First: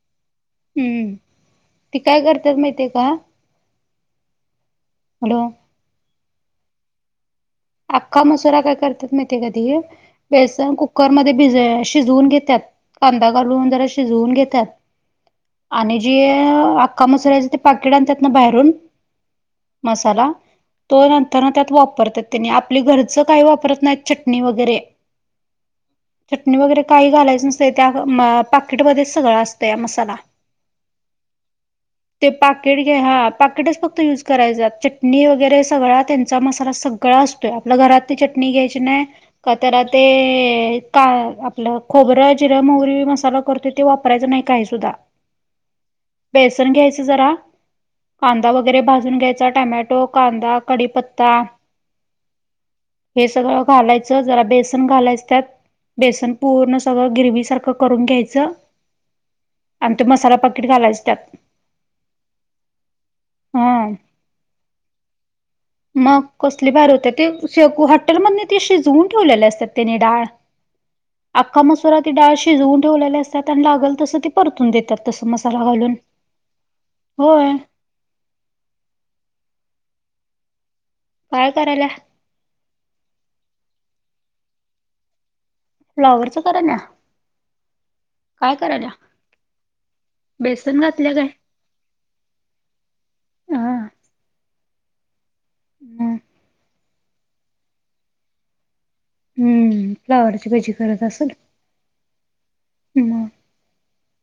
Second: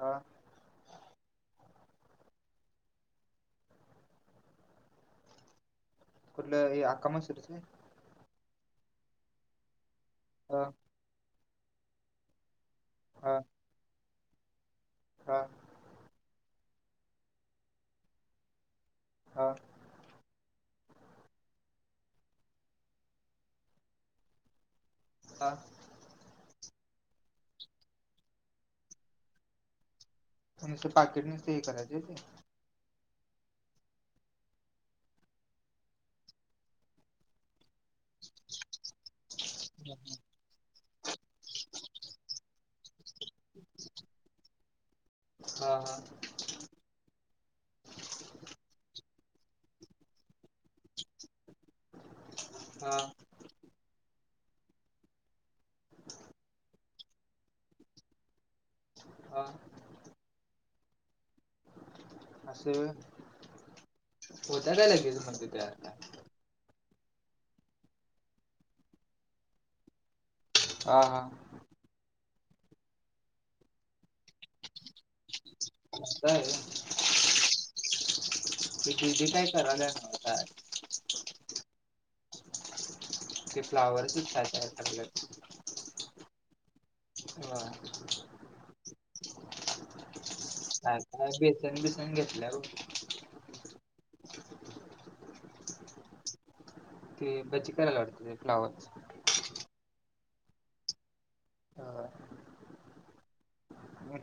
हा हम्म तेी काय करतात माहितीय का हॅलो कुठलं हकाम असरच आख्खा मसरा काय करतात म ते कधी हा बेसन क कुकर मध्ये भ शिजवून घेतात कांदा हा घालून जरा शिजवून घेतात हा आणि जे आक्का मसुरायच ते पाकिड आणतात ना बाहेरून हा मसाला तो नंतर ना त्यात वापरतात त्यांनी आपले घरचं काही वापरत नाहीत चटणी वगैरे हा चटणी वगैरे काही घालायचं नसते त्या पाकीटमध्येच सगळं असतं या मसाला पाकिटने ते हे कराचे ते पाट घ हा पाकिटच फक्त युज करायच चटणी वगैरे सगळा त्यांचा मसाला सग सकळा असतोय आपल्या घरात ते चटणी घ्यायची नाही कातला का आपलं खोबरं, जिरं, मोहरी, मसाला करत ते वापरायचं नाही काय सुद्धा हा बेसन घ्यायच जरा, कांदा वगैरे भाजून घ्यायचा टमॅटो, कांदा कडीपत्ता हा. हे सगळं घालायचं जरा बेसन घालायच त्यात. बेसन पूर्ण सगळं गिरवी सारखं करून घ्यायचं. हा. आणि त्यो मसाला पाकिट घालायच त्यात. अस होय हा होतंया का लगेज म्हणजे तयार काय? मग कसली भारी होतीया, ते हॉटेल मधनी ती शिजवून ठेवलेल्या असत्यात तेनी डाळ. हा हा. अख्ख मसुरा ते डाळ शीजवून ठेवलेल्या असत्यात आणि लागल तसं ते परतून देत्यात तस मसाला घालून असं आहे होय होय. ते दीदी काय करालिया न्हव काय? काय करालिया? ते फ्लावरच काय तर आय फ्लावर च करालिया? हा [unintelligible] संन बेसन बीसन घातल्या काय घेतल्या वो. हा हम्. ते बज्जी करायल्या वाटत ते फ्लावर च. हम्म, फ्लावरची भजी करत असल. हा. म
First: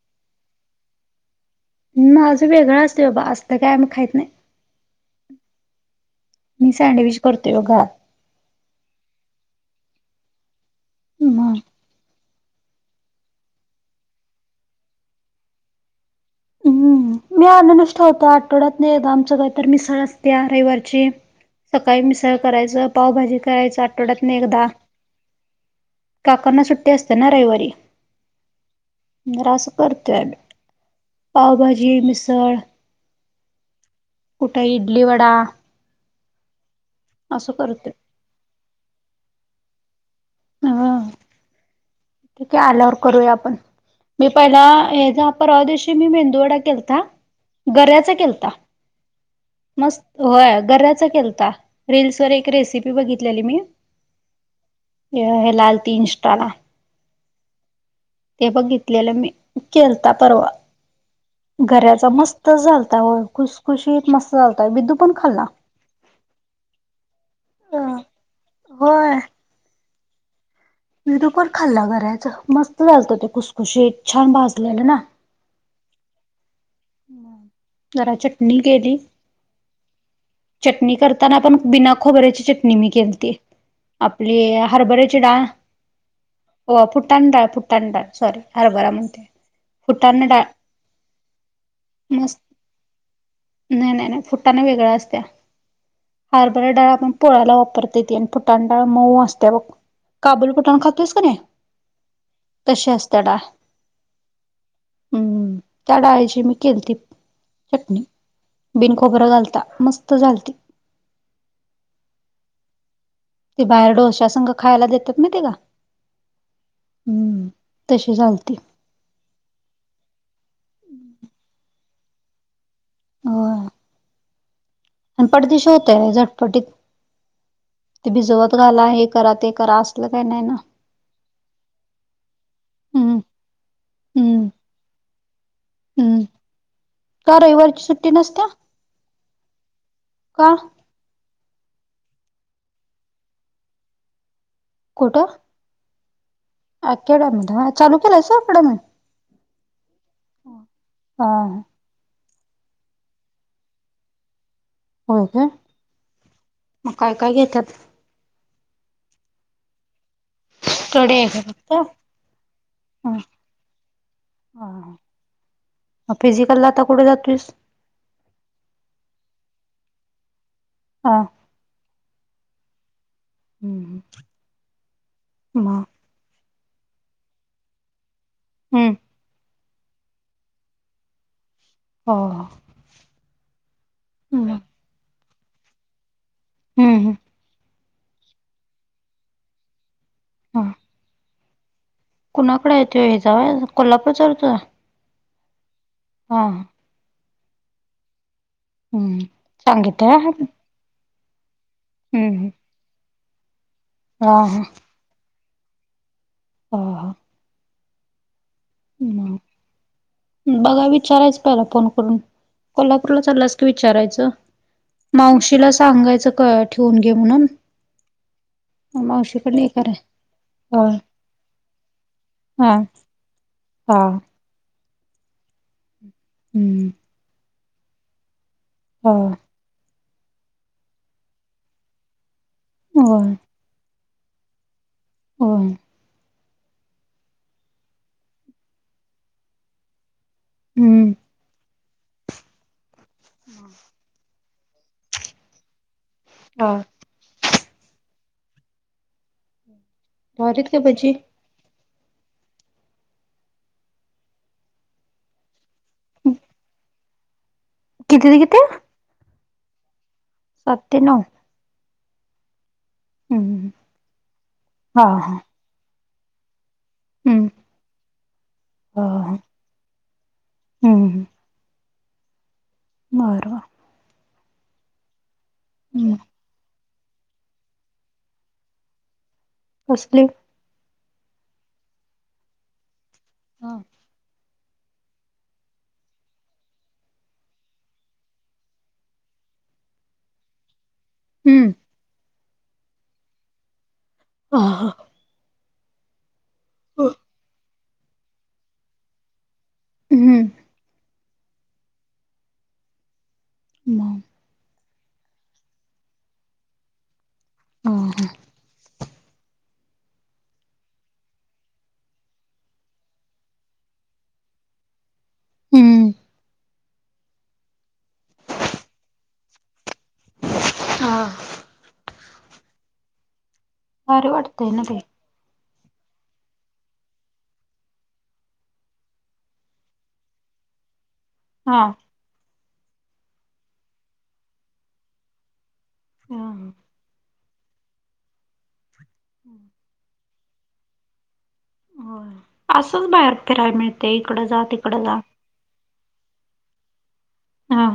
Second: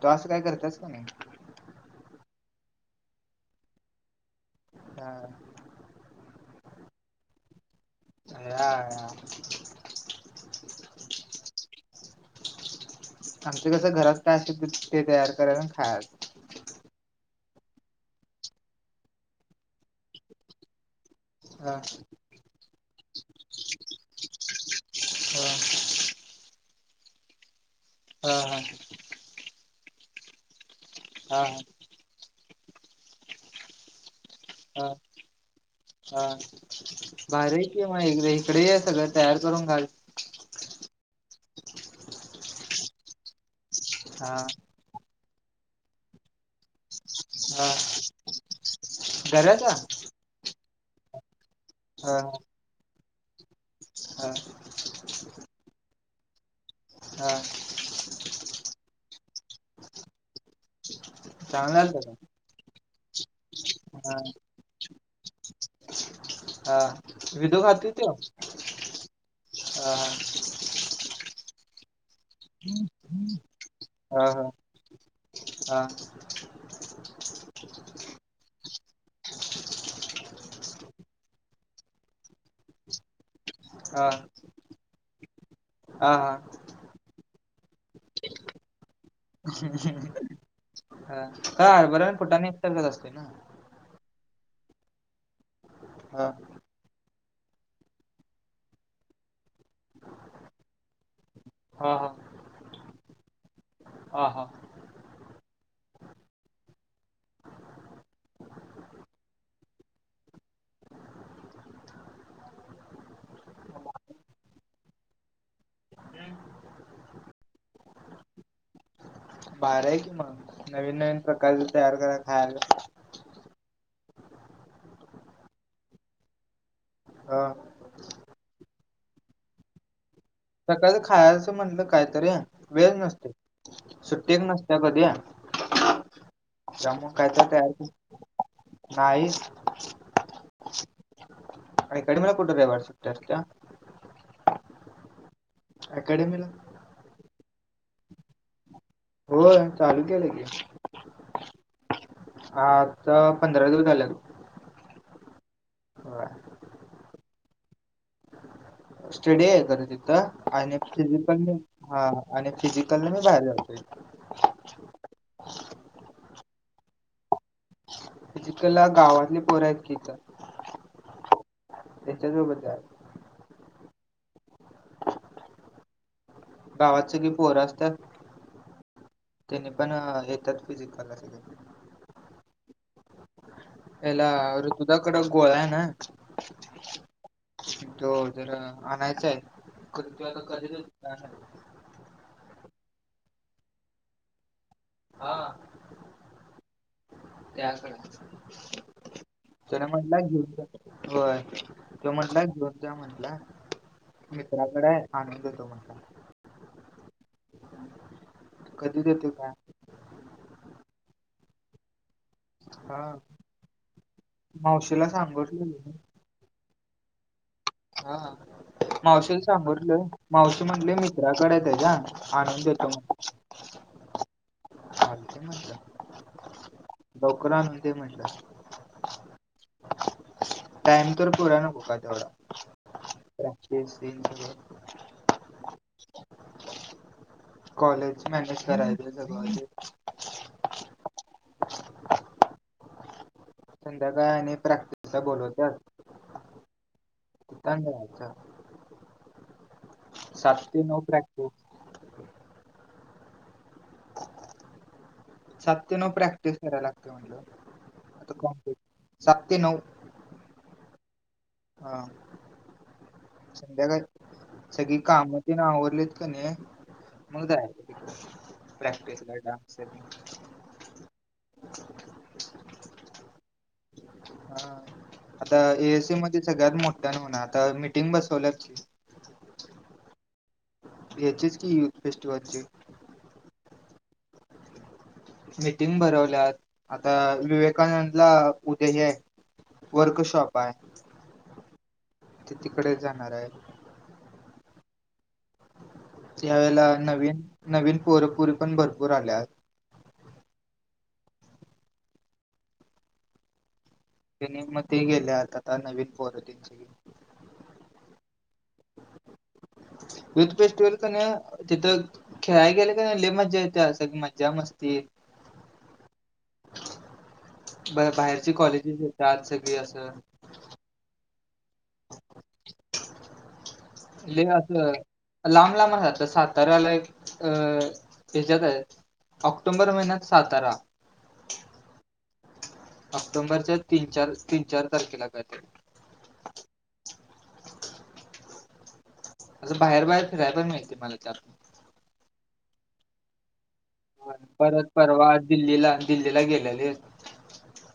तू असं काय करतियास का नाय? माज वेगळं असतंय बाबा अस काय आम्ही खाईत नाय. हा. मी सँडविच करतोय बघा. या या. म आमच कसं घरात काय असेल ते तयार करायच अन् खायाचं. हम्म, मी आणूनच ठेवतो आठवड्यातन एकदा आमचं काही तर मिसळ असत्या रयवारची. हा सकाळी मिसळ करायचं पावभाजी करायचं आठवड्यातन एकदा. हा काकांना सुट्टी असत्या ना रयवारी. हा हा. रास करतोय आम्ही हा पावभाजी, मिसळ कुठ हा इडली वडा हा असं भारी आय की करतोय. मग एकदा इकड ए सगळं तयार करून घाल. हा. ठीके आल्यावर करूया आपण मी हा पहिला हेजा परवा दिवशी मी मेंदूवडा केलता हा गऱ्याचा केलता गऱ्याचा मस्त होय गाऱ्याचा केलता हा रिल्सवर एक रेसिपी बघितल्याली मी हा. हेला आलती इन्स्टाला. हा. ते बघितल्यालं मी केलता परवा चांगला आलता गऱ्याचा का? म मस्त झालता वं खुसखुशीत हा मस्त चालतय बिदू पण खाल्ला. हा विदो खातो त्यो? हा विदु‌ पण खाल्ला घरायच मस्त झालतं ते खुसखुशीत छान भाजलेलं ना हं जरा चटणी केली चटणी करताना पण बिना खोबऱ्याची चटणी मी केलती. हा आपली हरभऱ्याची डाळ हा हा हो फुटाण डाळ फुटाण डाळ सॉरी हरभरा म्हणते. फुटाणा डाळ हा हरबरा मस्त फुटाणे एकच असते ना नाही नाही नाही फुट्टाना वेगळ्या असतया. हा बर डाळ आपण पोळायाला वापरते ती आणि फुटाण डाळ मऊ असते बघ काबूल फूटाण खातोयस का नाही? हा हा तशी असते डाळ. हा हा हम्म त्या डाळीची मी केलती चटणी, बिन खोबरं घालता, मस्त झालती. ते बाहेर डोस्या संग खायला देतात माहितीये का? [unintelligible] हम्म तशी झालती. बारा आहे कि मग नवीन नवीन प्रकारच तयार करा खायला होय आणि पट दी शी होतय झटपटीत. हं ते भिजवत घाला हे करा ते करा असल काही नाही ना? सकाळच खायचं म्हणलं कायतरी वेळ हम्म नसतोय. सुट्टीक हम्म नसत्या बध्या. हम्म ज मग का कायत रविवारची तयार सुट्टी नसत्या नाहीस. का? आणि कडमेळ कुठं रे वार सुट्या असत्या? कुठं? एकॅडमी ला. एकॅडमी, ध चालू केलायस एकॅडेमी? हो चालू केलंय की. हां हा आा आता पंधरा दिवस झालायात. होय का, मग काय काय घेत्यात? स्टडी आहे का रे तिथ? आणि स्टडी फिजिकल आहे का मी फक्त हा आणि फिजिकल मी बाहेर जातोय. हा हा म फिजिकल ला आता कुठे जातोस? फीजिकलला गावातली पोर आहेत की इथं. हां [unintelligible] हम्म म? गावात सगळी पोर असत्यात. हम्म. तेनी पण येतात फिजिकल स हो एला हम्म ऋतुदाकड गोळा आहे ना हम्म तो. जर तर तू ह आता कुणाकडे येतो हे कोल्हापूरचा [unintelligible] हा. हा. हम्म त्याकडे तुला सांगितलंय म्हटला हा घेऊन होय तो म्हटला हम्म घेऊन जा म्हटला हा हा मित्राकडे आहे. आणून देतो म्हणला. हो हो. कधी देतोय काय माहित. बघा विचारायचं पहिला फोन करून. हा कोल्हापूरला चालास की विचारायचं मावशीला सांगितलं मावशीला मी सांगायचं क ठेवून घे म्हणून. हा. मावशीला मावशीकडे हे कराय सांगितलो मावशी हा म्हणले मित्राकडे आहे त्याच्या आनंद हा देतो म [unintelligible] हा चालतय म्हटलं. हम्म. लवकर आणून दे म्हटल. हो. टाइम तर पूरा नको काय तेवढा. होय. [unintelligible] हो कॉलेज मॅनेज करायचंय सगळ ते हम्म. [inaudible] संध्याकाळी आणि प्रॅक्टिसला बोलवत्यात. हो. त्यामुळेच ह. सात भारीत की ते नऊ भजी प्रॅक्टिस. सात ते नऊ प्रॅक्टिस करायला लागते म्हटलं किती ते किती आता सात ते नऊ. सात ते नऊ. हा हम्म संध्याकाळी सगळी हा हा काम तेन आवरलेत कणी म हम्म जायच हा प्रॅक्टिसला हा डान्स तेन हम्म [inaudible] बर. हा आता एएसी हम्म मध्ये सगळ्यात मोठ्यानं होणार आता मीटिंग बसवल्यात. कसली.. ह्याचीच की युथ फेस्टिवलची. हा.. मीटिंग भरवल्यात आता विवेकानंदला उद्या हे आहे. वर्कशॉप आहे. हू... ती तिकडेच जाणार आहे. ह हा.... त्या वेळेला नवीन नवीन पोर पोरी पण भरपूर आल्यात. हू... [inaudible] [unintelligible] ह ह.. युथ फेस्टिवल कणी तिथं, खेळाय गेले कणी लई मज्जा येत्या अस मज्जा मस्ती. ह... ब बाहेरची कॉलेजेची बी येतात सगळी असं.. हा... भारी लई अस वाटतय ना ते लांब लांब राहतात साताऱ्याला एक अ हीच्यात आहेत ऑक्टोंबर महिन्यात सातारा. हा.. ऑक्टोबरच्या तीन, चार, तीन चार तारखेला काय तर. हा.. आस बाहेर, बाहेर फिरायला पण मिळते मला त्यातून. हा असंच बाहेर फिरायला मिळत परत परवा दिल्लीला दिल्लीला गेलेलेत. हा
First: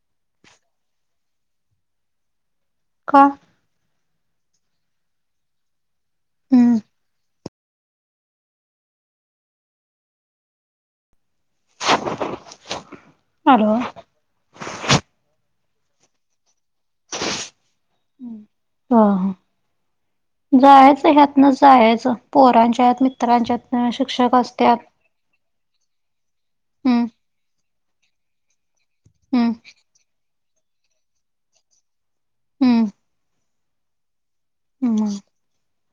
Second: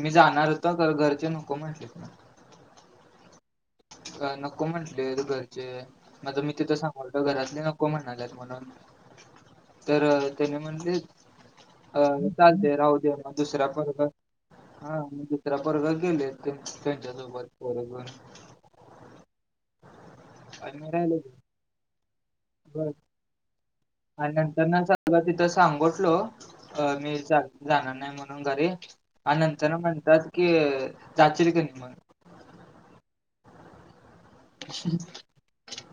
मी जाणार होतो. खर घरचे नको म्हटले. का? अ नको म्हटलेत घरचे मग मी तिथं हम्म सांग म्हणालो घरातले नको म्हणाल्यात म्हणून तर त्यांनी म्हंन लीत अ चालतय राहू दे म दुसरया हॅलो पोराल, हा दुसरा पोरगा गेले त्यांच्यासोबत बरोबर. ह आणि मी जायचं राहिलो ह्यात ना, जायचं बर पोरांच्यात मित्राच्यात. आणि नंतर ना स तिथं सांगोटलो हम्म मी जाणार नाही म्हणून घरी. आणि हम्म नंतर म्हणतात की जाशील कणी मग, हम्म.. हम्म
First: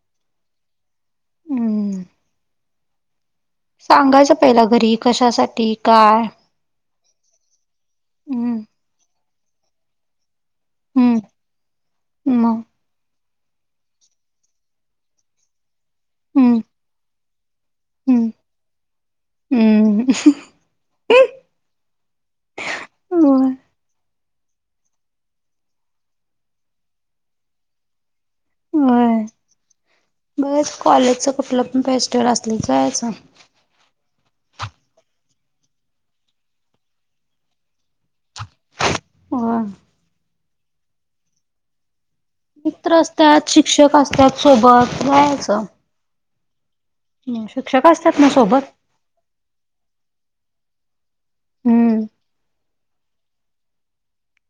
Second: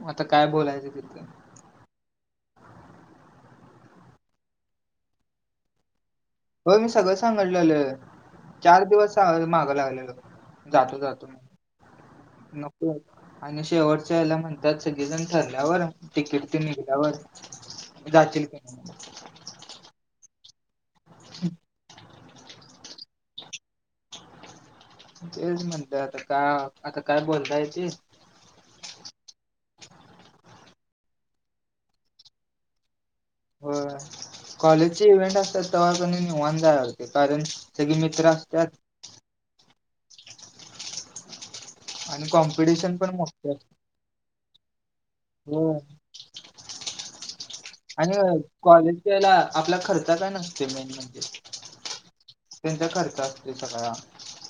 आता काय बोलयच तिथं. हम्म [inaudible] सांगायचं पहिला घरी कशासाठी काय. हो मी सगळं सांगितलेलं हम्म चार दिवस मागं लागलेलो. जातो, हम्म जातो मग नको. आणि शेवटच्या यायला म्हणतात सगळेजण ठरल्यावर तिकीट हम्म ते निघल्यावर हम्म जाशील कणी हम्म, होय हम्, तेच म्हणल आता का आता काय बोलतायते. होय गर्ल्स कॉलेजच कुठलं पण फेस्टिवल असल्याच याच. होय [inaudible] कॉलेजचे इव्हेंट असतात तेव्हा कणी निवांत जायला कारण सगळे मित्र असतात. होय. आणि मित्र कॉम्पिटिशन पण असत्यात मोठी शिक्षक असतात सोबत असते जायाचं. होय. आणि असतात ना सोबत कॉलेज यायला आपला खर्च काय नसते मेन म्हणजे. हम्म त्यांच्या खर्च असतय सगळा.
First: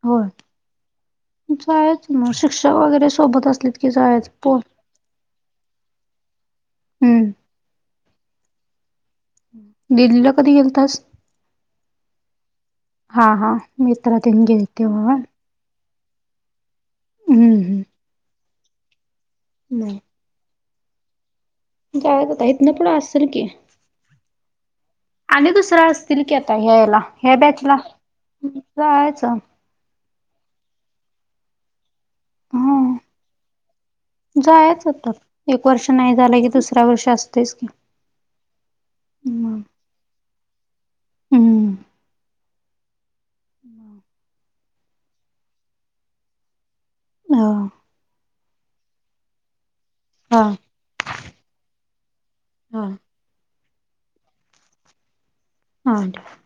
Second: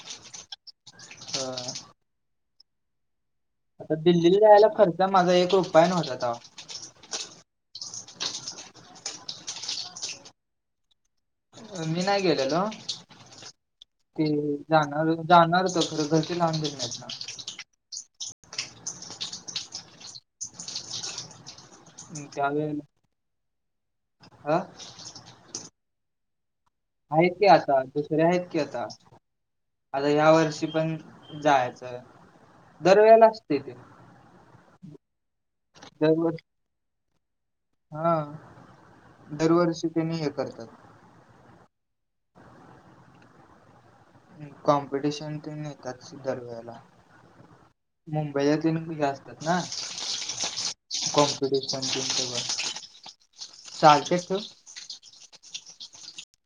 होय होय जायचं मग शिक्षक वगैरे सोबत अस''--'' आता दिल्लीला जायला खर्च माझा एक रुपया नव्हता तेवा. हम्म, दिल्लीला कधी गेलतास. ''मी नाही गेलेलो हा हा मित्र ते तेन गेलते जाणार होय जाणार होत. तर घरची लावून दिले नाहीत ना. हम हम, नाय. ना जायचं आता इथून पुढे त्यावेळेला असेल की, अ आणि दुसर असतील की, आता व्हा. आहेत की, आता दुसरे आहेत की, आता. जायचं आता या वर्षी पण जायचंय दरवेळेला असते ते. जायचं होता एक वर्ष नाही झालं दरवर्षी की, दुसऱ्या वर्ष असतेच की, हा, हम्म दरवर्षी त्यांनी हे करतात. हम्म, हम्म, कॉम्पिटिशन तेन येत्यात दरवेळेला. हो, मुंबई तन हो असतात ना हा कॉम्पिटिशन तन ते सगळं. हा, चालतंय ठेवू. हा, ठेव.